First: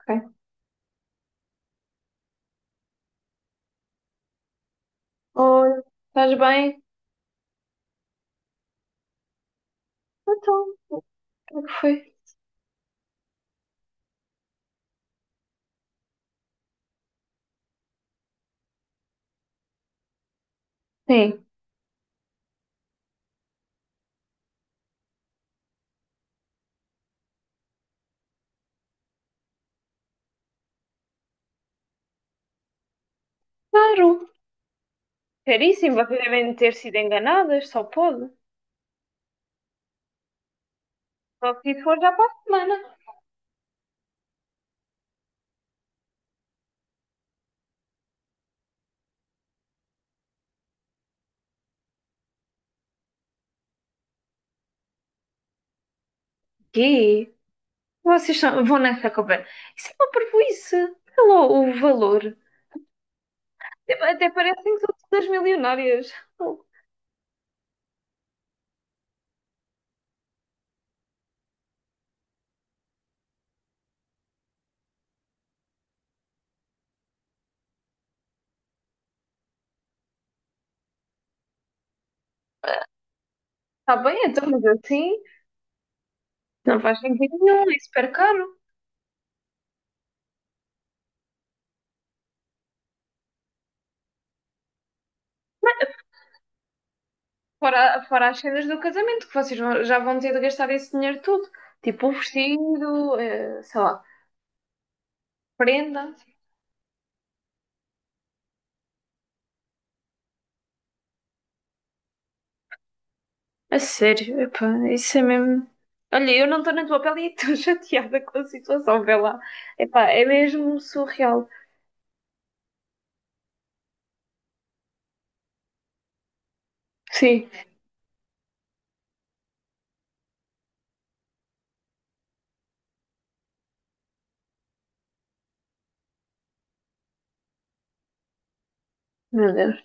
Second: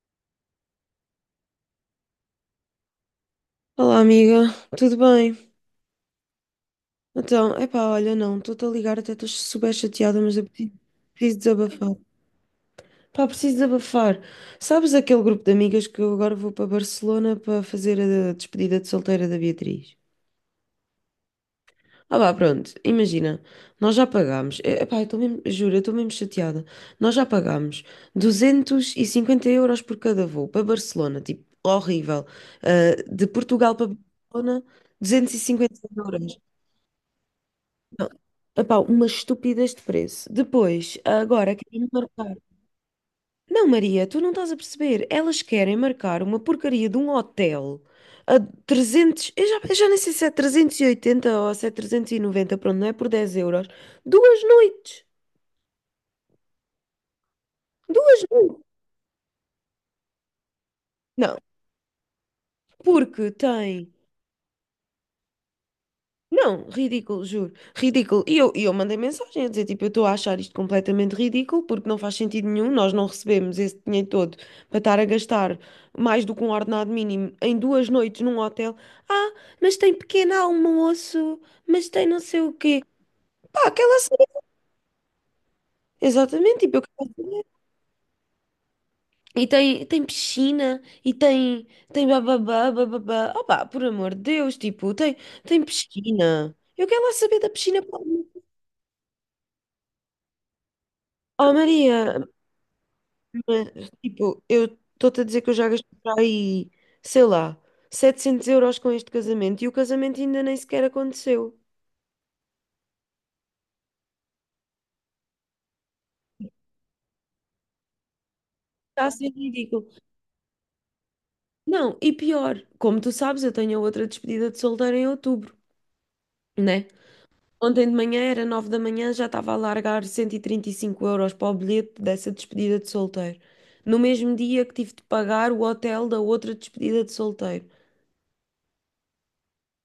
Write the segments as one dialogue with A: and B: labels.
A: Ok.
B: Olá, amiga, tudo bem?
A: Olha, estás bem?
B: Então, epá, olha, não, estou-te a ligar, até estou super chateada, mas eu preciso,
A: Então, o
B: preciso
A: que é que
B: desabafar.
A: foi?
B: Pá, preciso desabafar. Sabes aquele grupo de amigas que eu agora vou para Barcelona para fazer a despedida de solteira da Beatriz?
A: Sim,
B: Ah, vá, pronto, imagina, nós já pagámos, epá, eu estou mesmo, juro, eu estou mesmo chateada. Nós já pagámos 250 euros por cada voo para Barcelona, tipo, horrível. Ah, de Portugal para
A: claro.
B: Barcelona, 250
A: Caríssimo, vocês
B: euros.
A: devem ter sido enganadas, só pode.
B: Epá, umas estúpidas de preço. Depois,
A: Só
B: agora
A: se isso
B: querem
A: for já para a
B: marcar.
A: semana.
B: Não, Maria, tu não estás a perceber. Elas querem marcar uma porcaria de um hotel a 300. Eu já nem sei se é 380 ou se é 390. Pronto, não é por 10 euros. Duas noites.
A: Quê?
B: Duas
A: Vocês
B: noites.
A: vão nessa conversa. Isso é uma parvoíce. Olha
B: Não,
A: lá o valor.
B: porque tem.
A: Até parecem que são todas milionárias.
B: Não, ridículo, juro, ridículo. E eu mandei mensagem a dizer, tipo, eu estou a achar isto completamente ridículo porque não faz sentido nenhum, nós não recebemos esse dinheiro todo para estar a gastar mais do que um ordenado mínimo em duas noites num hotel. Ah, mas tem pequeno almoço, mas tem não sei o quê. Pá,
A: Está
B: aquela
A: bem,
B: cena.
A: então, mas assim
B: Exatamente, tipo,
A: não
B: eu
A: faz
B: quero
A: sentido
B: saber.
A: nenhum, é super caro.
B: E tem piscina, e tem, tem bababá, bababá. Opá, por amor de Deus, tipo, tem piscina. Eu quero lá saber da
A: Fora,
B: piscina para.
A: fora as cenas do casamento, que vocês já vão ter de gastar esse dinheiro todo.
B: Oh,
A: Tipo o
B: Maria,
A: vestido, sei
B: mas,
A: lá,
B: tipo, eu estou-te a dizer que eu já gastei
A: prenda.
B: para aí, sei lá, 700 euros com este casamento e o casamento ainda nem sequer aconteceu.
A: A sério, epá, isso é mesmo. Olha, eu não estou na tua pele e estou chateada com a situação,
B: Está a
A: vê
B: ser
A: lá.
B: ridículo.
A: Epá, é mesmo surreal.
B: Não, e pior, como tu sabes, eu tenho outra despedida de solteiro em outubro, né?
A: Sim,
B: Ontem de manhã era 9 da manhã, já estava a largar cento e trinta e cinco euros para o bilhete dessa despedida de solteiro. No mesmo dia que tive de pagar o hotel da outra despedida de solteiro.
A: meu Deus.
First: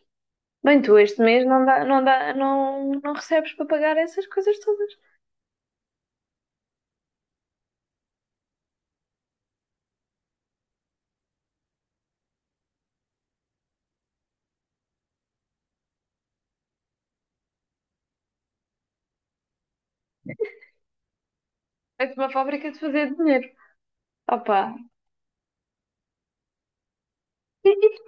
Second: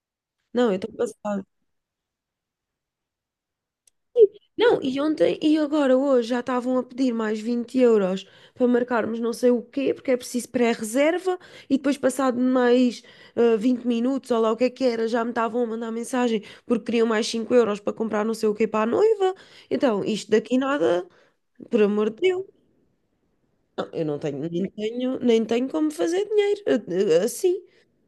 B: Não, eu
A: Bem,
B: estou
A: tu este mês
B: passada.
A: não dá, não dá, não recebes para pagar essas coisas
B: Não,
A: todas.
B: e ontem e agora hoje já estavam a pedir mais 20 euros para marcarmos não sei o quê, porque é preciso pré-reserva e depois passado mais 20 minutos ou lá o que é que era, já me estavam a mandar mensagem porque queriam mais 5 euros para comprar não sei o quê para a noiva. Então, isto daqui nada, por
A: É
B: amor de
A: uma
B: Deus.
A: fábrica de fazer dinheiro.
B: Não, eu não tenho,
A: Opa.
B: nem tenho como fazer dinheiro assim.
A: E, e-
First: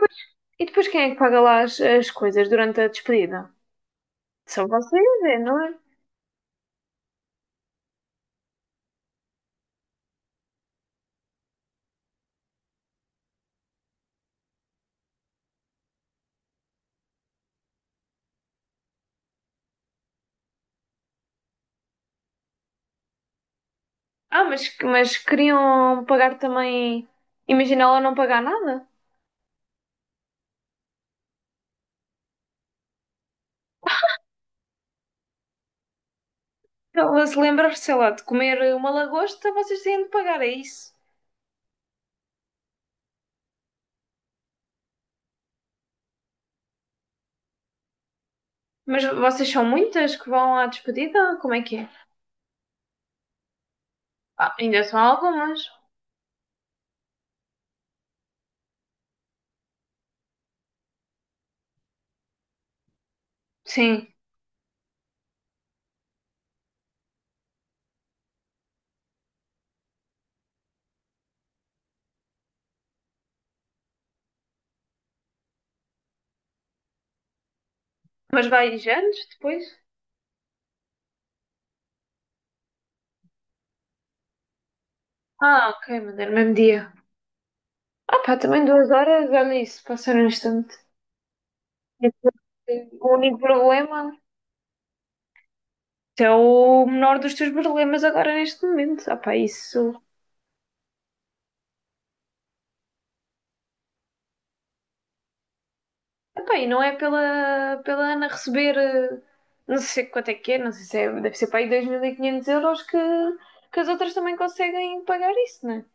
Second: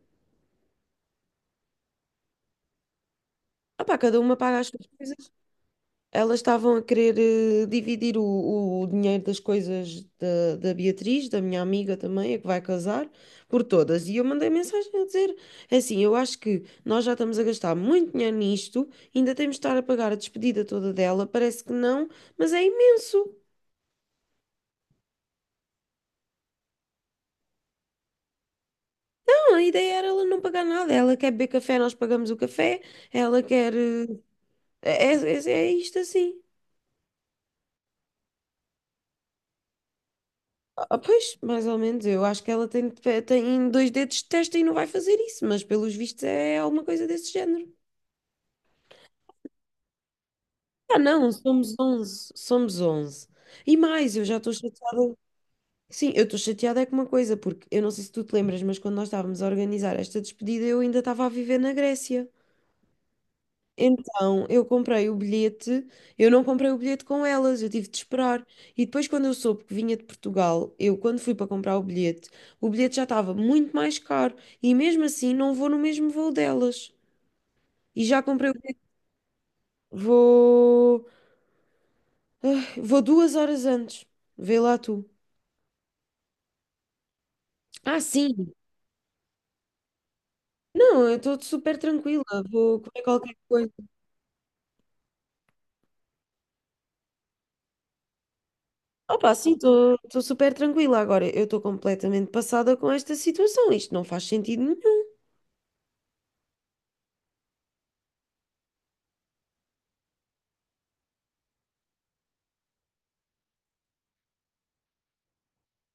A: e depois quem é que paga lá as coisas durante a despedida?
B: Ah pá, cada uma paga
A: São
B: as suas
A: vocês,
B: coisas.
A: é, não é?
B: Elas estavam a querer dividir o dinheiro das coisas da Beatriz, da minha amiga também, a que vai casar, por todas. E eu mandei mensagem a dizer: é assim, eu acho que nós já estamos a gastar muito dinheiro nisto, ainda temos de estar a pagar a despedida toda dela. Parece que não, mas é imenso.
A: Ah, mas queriam pagar também. Imagina ela não pagar nada?
B: Não, a ideia era ela não pagar nada. Ela quer beber café, nós pagamos o café. Ela quer. É isto assim.
A: Ela se lembrar, sei lá, de comer uma lagosta, vocês têm de pagar, é isso.
B: Ah, pois, mais ou menos, eu acho que ela tem dois dedos de testa e não vai fazer isso, mas pelos vistos é alguma coisa desse género.
A: Mas vocês são muitas que vão à
B: Ah, não,
A: despedida? Como é
B: somos
A: que é?
B: onze, somos onze. E mais, eu já estou
A: Ah, ainda são
B: chateada.
A: algumas.
B: Sim, eu estou chateada é com uma coisa, porque eu não sei se tu te lembras, mas quando nós estávamos a organizar esta despedida, eu ainda estava a viver na Grécia.
A: Sim.
B: Então, eu comprei o bilhete, eu não comprei o bilhete com elas, eu tive de esperar. E depois, quando eu soube que vinha de Portugal, eu, quando fui para comprar o bilhete já estava muito mais caro. E mesmo assim, não vou no mesmo voo delas. E já
A: Mas
B: comprei o
A: vai
B: bilhete,
A: anos depois?
B: vou, vou 2 horas antes. Vê lá tu.
A: Ah, ok, mas é no mesmo dia.
B: Ah,
A: Ah pá,
B: sim.
A: também 2 horas, olha isso, passar um instante.
B: Não, eu estou super tranquila,
A: Esse é
B: vou comer
A: o
B: qualquer
A: único
B: coisa.
A: problema. Esse é o menor dos teus problemas agora neste momento. Ah
B: Opa,
A: pá,
B: sim,
A: isso.
B: estou super tranquila agora. Eu estou completamente passada com esta situação. Isto não faz sentido nenhum.
A: Epá, e não é pela Ana receber, não sei quanto é que é, não sei se é, deve ser para aí 2.500 euros que as outras também conseguem pagar isso, não é?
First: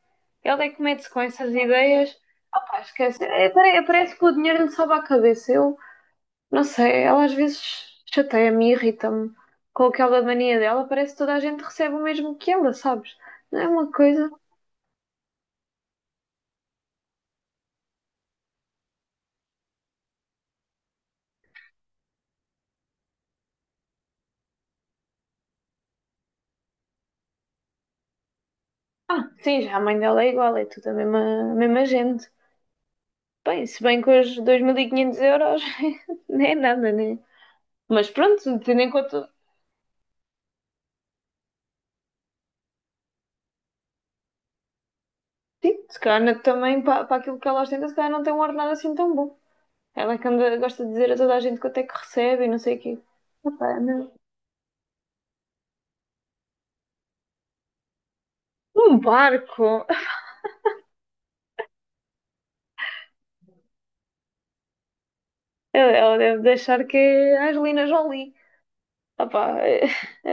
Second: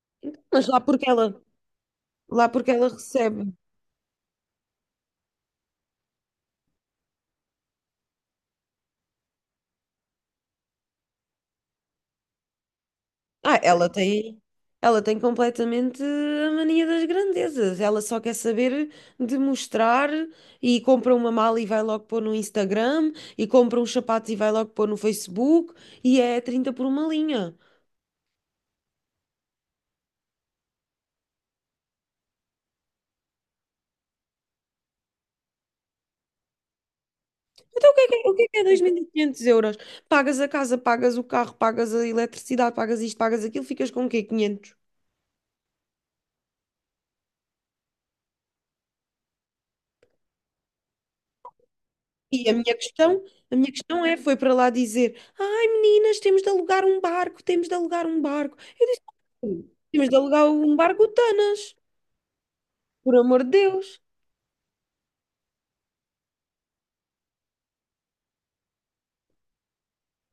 A: Ela
B: Mas
A: é
B: lá
A: que
B: porque
A: mete-se com
B: ela.
A: essas ideias.
B: Lá porque
A: Pá,
B: ela
A: esquece.
B: recebe.
A: É, parece que o dinheiro lhe sobe à cabeça. Eu não sei, ela às vezes chateia-me, irrita-me com aquela mania dela. Parece que toda a gente recebe o mesmo que ela, sabes? Não
B: Ah,
A: é
B: ela
A: uma coisa.
B: tem, ela tem completamente a mania das grandezas. Ela só quer saber de mostrar e compra uma mala e vai logo pôr no Instagram e compra uns sapatos e vai logo pôr no Facebook e é 30 por uma linha.
A: Ah, sim, já a mãe dela é igual, é tudo a mesma gente. Bem, se bem que hoje 2.500 euros não é nada, né?
B: Então o
A: Mas
B: que é, o que
A: pronto,
B: é
A: tendo em
B: 2.500
A: conta,
B: euros? Pagas a casa, pagas o carro, pagas a eletricidade, pagas isto, pagas aquilo, ficas com o quê? Quinhentos.
A: tipo, se calhar também para aquilo que ela ostenta, se calhar não tem um ordenado assim tão bom. Ela é que anda, gosta de dizer a toda a gente quanto é que recebe
B: E
A: e
B: a
A: não
B: minha
A: sei o quê.
B: questão, a minha
A: Epá,
B: questão
A: não.
B: é, foi para lá dizer, ai meninas, temos de alugar um barco, temos de alugar um barco. Eu
A: Um
B: disse, "Sim,
A: barco!
B: temos de alugar um barco Tanas, por amor de Deus."
A: Ela, deve deixar que é a Angelina Jolie. Opá,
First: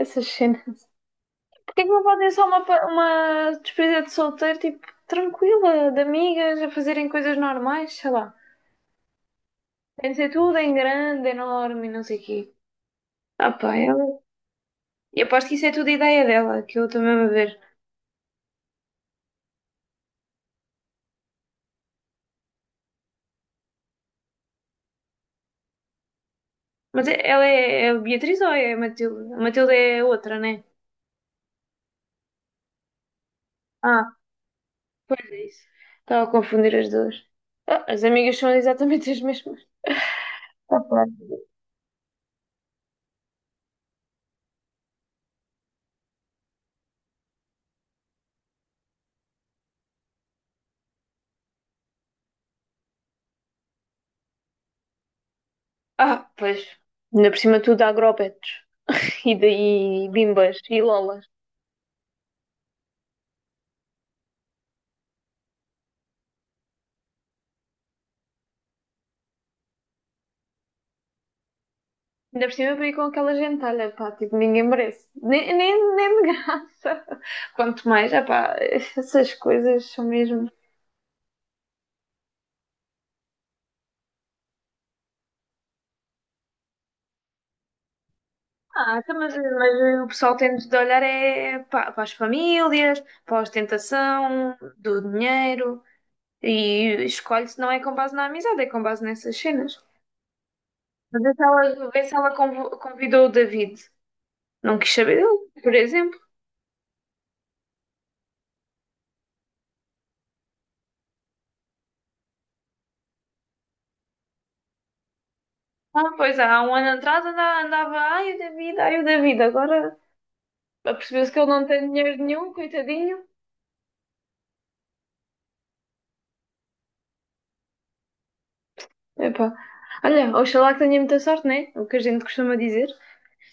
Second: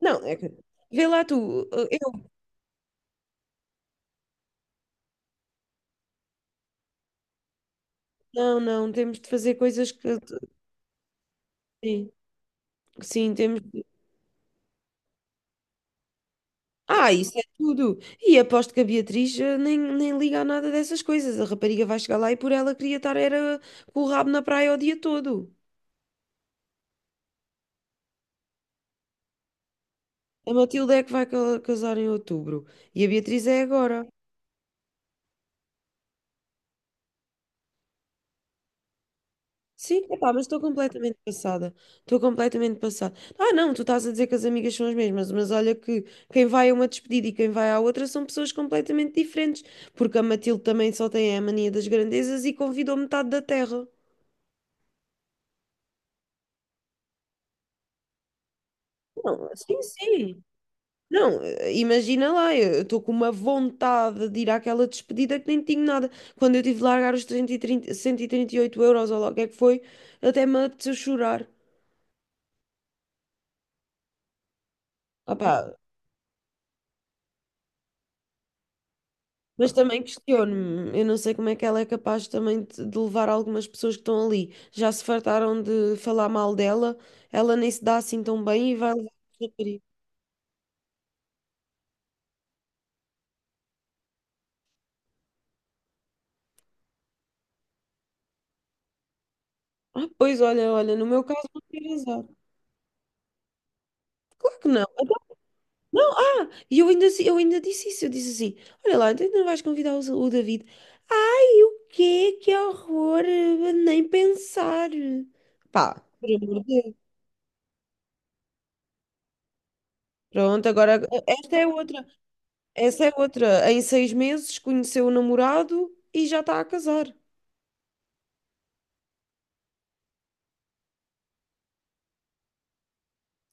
B: Não, é que,
A: cenas.
B: vê lá tu,
A: Porquê que não
B: eu,
A: podem só uma despedida de solteiro, tipo, tranquila, de amigas, a fazerem coisas normais, sei lá.
B: não, não, temos de fazer coisas que,
A: Tem de ser tudo em grande, enorme e não
B: sim,
A: sei o quê.
B: sim,
A: Ah
B: temos
A: pá,
B: de.
A: ela. Eu aposto que isso é tudo ideia dela, que eu estou
B: Ah,
A: mesmo a
B: isso é
A: ver.
B: tudo. E aposto que a Beatriz nem liga a nada dessas coisas. A rapariga vai chegar lá e por ela queria estar era com o rabo na praia o dia todo.
A: Mas ela é a Beatriz ou é a Matilde? A Matilde é a outra,
B: A
A: né?
B: Matilde é que vai casar em outubro e a Beatriz é agora.
A: Ah, pois é isso. Estava a confundir as duas. Ah, as amigas são exatamente as mesmas.
B: Sim, epá, mas estou
A: Ah, pá.
B: completamente passada. Estou completamente passada. Ah, não, tu estás a dizer que as amigas são as mesmas, mas olha que quem vai a uma despedida e quem vai à outra são pessoas completamente diferentes, porque a Matilde também só tem a mania das grandezas e convidou metade da terra.
A: Ah, pois. Ainda por cima tudo há grobetos. E,
B: Não, sim,
A: daí
B: sim.
A: bimbas e lolas.
B: Não, imagina lá, eu estou com uma vontade de ir àquela despedida que nem tinha nada. Quando eu tive de largar os 130, 138 euros ou lá o que é que foi, até me apeteceu chorar.
A: Ainda por cima veio com aquela gentalha, pá, tipo, ninguém merece. Nem,
B: Opá,
A: nem, nem de graça. Quanto mais, ah pá, essas
B: mas
A: coisas
B: também
A: são mesmo.
B: questiono-me, eu não sei como é que ela é capaz também de levar algumas pessoas que estão ali. Já se fartaram de falar mal dela, ela nem se dá assim tão bem e vai
A: Ah,
B: levar
A: então, mas,
B: a porcaria.
A: mas o pessoal tem de olhar é para as famílias, para a ostentação, do dinheiro, e escolhe-se não é com base na amizade, é com base nessas cenas.
B: Ah, pois olha, olha, no meu
A: Mas vê se
B: caso não
A: ela,
B: tem
A: vê se
B: azar.
A: ela convidou o David.
B: Claro que
A: Não
B: não.
A: quis
B: Então,
A: saber dele, por
B: não,
A: exemplo.
B: ah, e eu ainda disse isso, eu disse assim, olha lá, então ainda não vais convidar o David. Ai, o quê? Que horror, nem pensar. Pá,
A: Ah,
B: pelo
A: pois há
B: amor
A: um
B: de
A: ano
B: Deus.
A: atrás andava, ai o David, agora
B: Pronto, agora
A: apercebeu-se que ele
B: esta é
A: não tem
B: outra.
A: dinheiro nenhum,
B: Essa é
A: coitadinho.
B: outra. Em 6 meses conheceu o namorado e já está a casar.
A: Epá. Olha, oxalá que tenha muita sorte, né? É o que a gente costuma dizer.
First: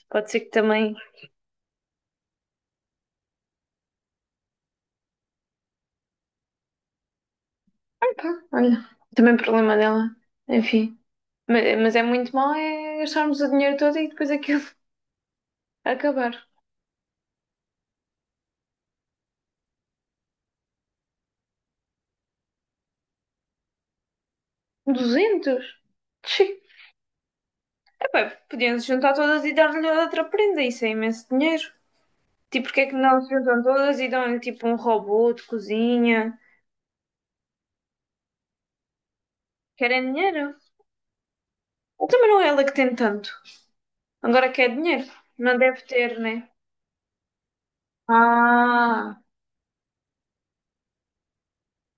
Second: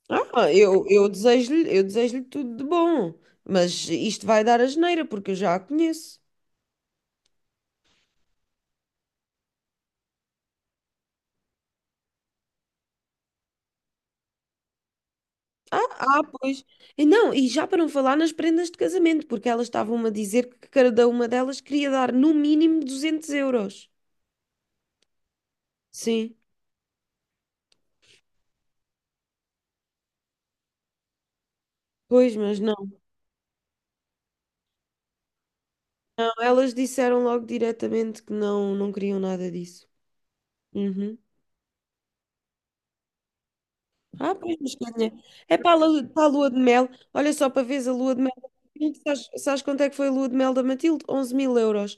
A: Pode ser que
B: Ah, eu,
A: também.
B: eu desejo-lhe, eu desejo-lhe tudo de bom, mas isto vai dar a asneira porque eu já a conheço.
A: Pá, olha, também problema dela. Enfim, mas, é muito mal é gastarmos o dinheiro todo e depois aquilo
B: Ah, ah,
A: acabar.
B: pois. E não, e já para não falar nas prendas de casamento, porque elas estavam-me a dizer que cada uma delas queria dar no mínimo 200 euros.
A: 200.
B: Sim,
A: Sim. Epá, podiam se juntar todas e dar-lhe outra prenda, isso é imenso dinheiro.
B: pois, mas
A: Tipo, porque é
B: não.
A: que não se juntam todas e dão-lhe tipo um robô de
B: Não,
A: cozinha?
B: elas disseram logo diretamente que não, não queriam nada disso.
A: Querem dinheiro?
B: Uhum.
A: Também não é ela que tem tanto.
B: Ah,
A: Agora
B: pois,
A: quer
B: mas
A: dinheiro.
B: ganha. É
A: Não
B: para a
A: deve
B: lua,
A: ter,
B: para a
A: né?
B: lua de mel. Olha só para veres a lua de mel da Matilde.
A: Ah,
B: Sabes, sabes quanto é que foi a lua de mel da Matilde? 11 000 euros.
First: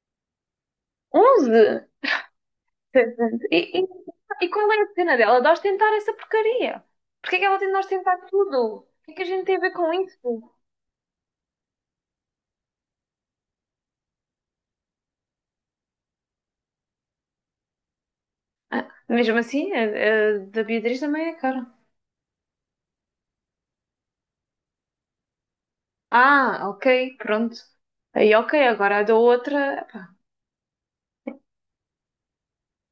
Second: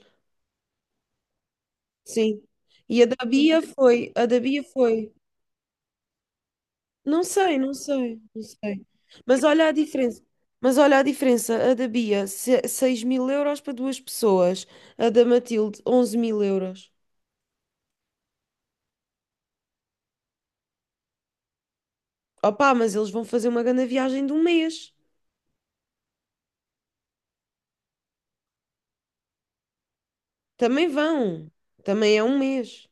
A: 11?
B: Sim. E a da
A: Exatamente. E,
B: Bia
A: e,
B: foi. A da
A: e
B: Bia
A: qual é a
B: foi.
A: cena dela? De ostentar essa porcaria?
B: Não
A: Porquê é que
B: sei,
A: ela tem
B: não
A: de ostentar
B: sei, não
A: tudo?
B: sei.
A: O que é que a
B: Mas
A: gente tem a
B: olha a
A: ver com
B: diferença.
A: isso?
B: Mas olha a diferença. A da Bia, seis mil euros para duas pessoas. A da Matilde, 11 000 euros.
A: Ah, mesmo assim, a da Beatriz também é cara.
B: Opa, mas eles vão fazer uma grande viagem de um mês.
A: Ah, ok, pronto. Aí, ok, agora a da outra.
B: Também vão. Também é um mês.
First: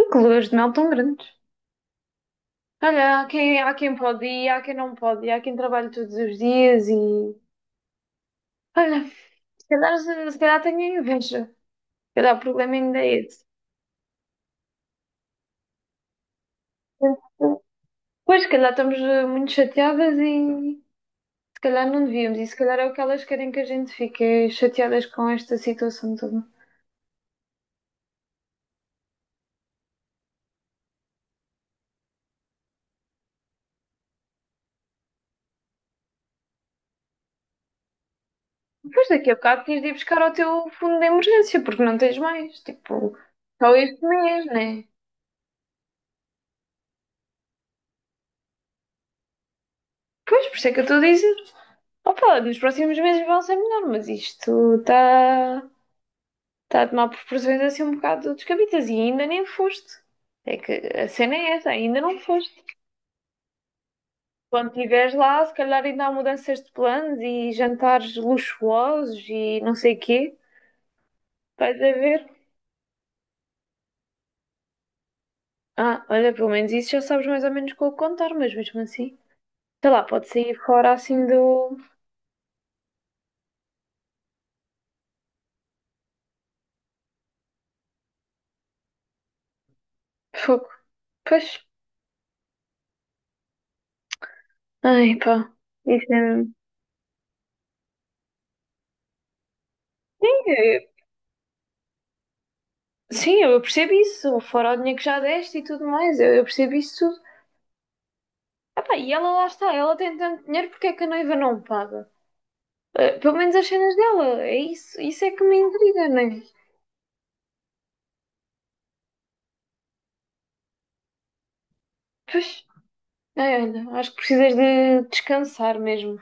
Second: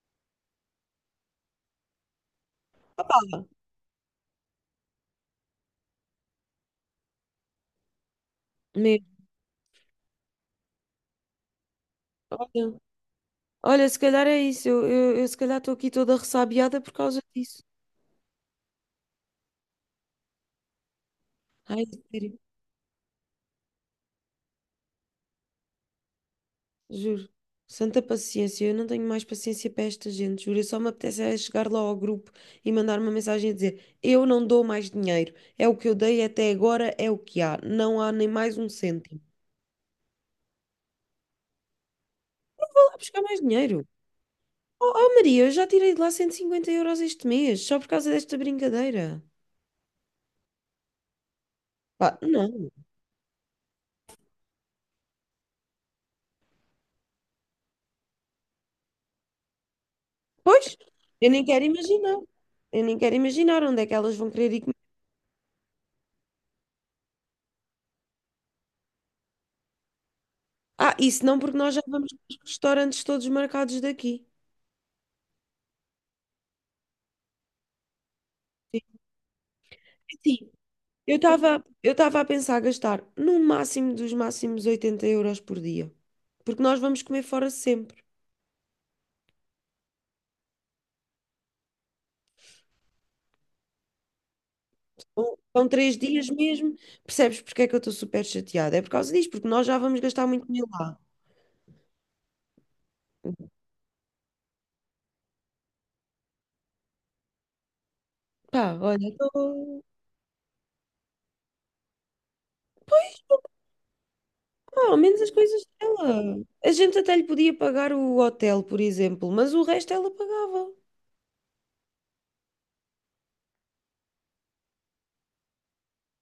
A: E que luas de mel tão grandes. Olha, há quem pode ir, há quem não pode ir, há quem trabalha todos os dias e.
B: Um mês.
A: Olha, se calhar tenho inveja. Se calhar o problema
B: Olha.
A: ainda é esse.
B: Olha, se calhar é isso. Eu se calhar estou aqui toda ressabiada por causa disso.
A: Pois, se calhar estamos muito chateadas e. Se
B: Ai,
A: calhar não
B: sério,
A: devíamos, e se calhar é o que elas querem que a gente fique é chateadas com esta situação toda.
B: juro. Santa paciência, eu não tenho mais paciência para esta gente, juro. Eu só me apetece é chegar lá ao grupo e mandar uma mensagem a dizer: Eu não dou mais dinheiro. É o que eu dei até agora, é o que há. Não há nem mais um
A: Depois
B: cêntimo.
A: daqui a bocado tens de ir buscar ao teu fundo de emergência, porque não tens mais.
B: Vou lá
A: Tipo,
B: buscar mais
A: só
B: dinheiro.
A: este mês, né?
B: Oh, oh, Maria, eu já tirei de lá 150 euros este mês, só por causa desta brincadeira.
A: Pois, por isso é que eu estou a dizer.
B: Pá,
A: Opa, nos
B: não.
A: próximos meses vão ser melhor, mas isto está tá a tomar proporções assim um bocado descabidas e ainda nem foste. É
B: Pois,
A: que a
B: eu
A: cena
B: nem
A: é
B: quero
A: essa, ainda
B: imaginar.
A: não foste.
B: Eu nem quero imaginar onde é que elas vão querer ir.
A: Quando estiveres lá, se calhar ainda há mudanças de planos e jantares luxuosos e não sei o quê.
B: Ah, isso não, porque nós já
A: Vais a
B: vamos
A: ver.
B: aos restaurantes todos marcados daqui.
A: Ah, olha, pelo menos isso já sabes mais ou menos como contar, mas mesmo
B: Sim.
A: assim, sei lá, pode
B: Sim.
A: sair fora
B: Eu
A: assim
B: estava
A: do
B: eu estava a pensar gastar no máximo dos máximos 80 euros por dia. Porque nós vamos comer fora sempre.
A: fogo. Pois, ai pá,
B: São três
A: isso é
B: dias
A: mesmo.
B: mesmo. Percebes porque é que eu estou super chateada? É por causa disso, porque nós já vamos gastar muito dinheiro
A: É,
B: lá.
A: sim, eu percebo isso, fora o dinheiro que já deste e tudo mais, eu percebo isso tudo.
B: Pá,
A: Ah pá, e
B: olha,
A: ela lá está,
B: tô.
A: ela tem tanto dinheiro, porque é que a noiva não paga? Ah, pelo menos as cenas dela, é
B: Ah, ao
A: isso,
B: menos
A: isso
B: as
A: é que me
B: coisas
A: intriga, não
B: dela.
A: é?
B: A gente até lhe podia pagar o hotel, por exemplo, mas o resto ela pagava.
A: Pois, ai, olha, acho que precisas de descansar mesmo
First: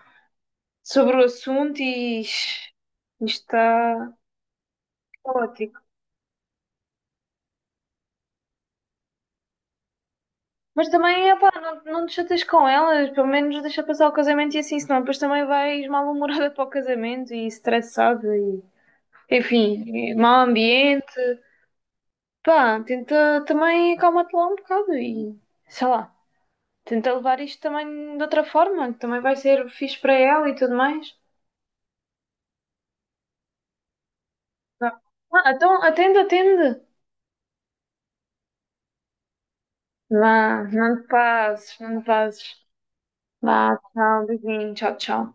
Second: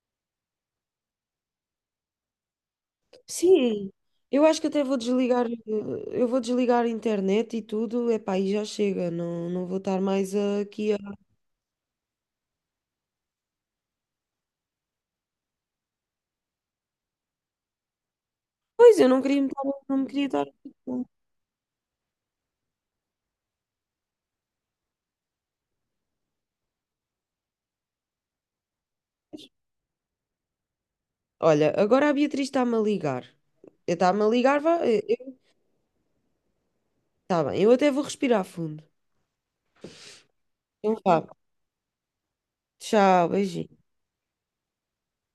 A: sobre o assunto e isto
B: Sim,
A: está
B: eu acho que até vou desligar,
A: ótimo.
B: eu vou desligar a internet e tudo, epá, e já chega, não, não vou estar mais
A: Mas
B: aqui a.
A: também, epá, não te chateias com elas, pelo menos deixa passar o casamento e assim, senão depois também vais mal-humorada para o casamento e estressada e,
B: Pois, eu não queria me estar,
A: enfim,
B: não me
A: e
B: queria
A: mau
B: estar.
A: ambiente. Pá, tenta também acalmar te lá um bocado e, sei lá, tenta levar isto também de outra forma, que também vai ser fixe para ela e tudo mais.
B: Olha, agora a Beatriz está-me a ligar. Está-me a ligar, vá,
A: Vá.
B: eu.
A: Ah, então, atende, atende.
B: Tá bem, eu até vou respirar fundo.
A: Vá,
B: Então
A: não te
B: vá,
A: passes, não te passes.
B: tchau, beijinho.
A: Vá, tchau, beijinho, tchau, tchau.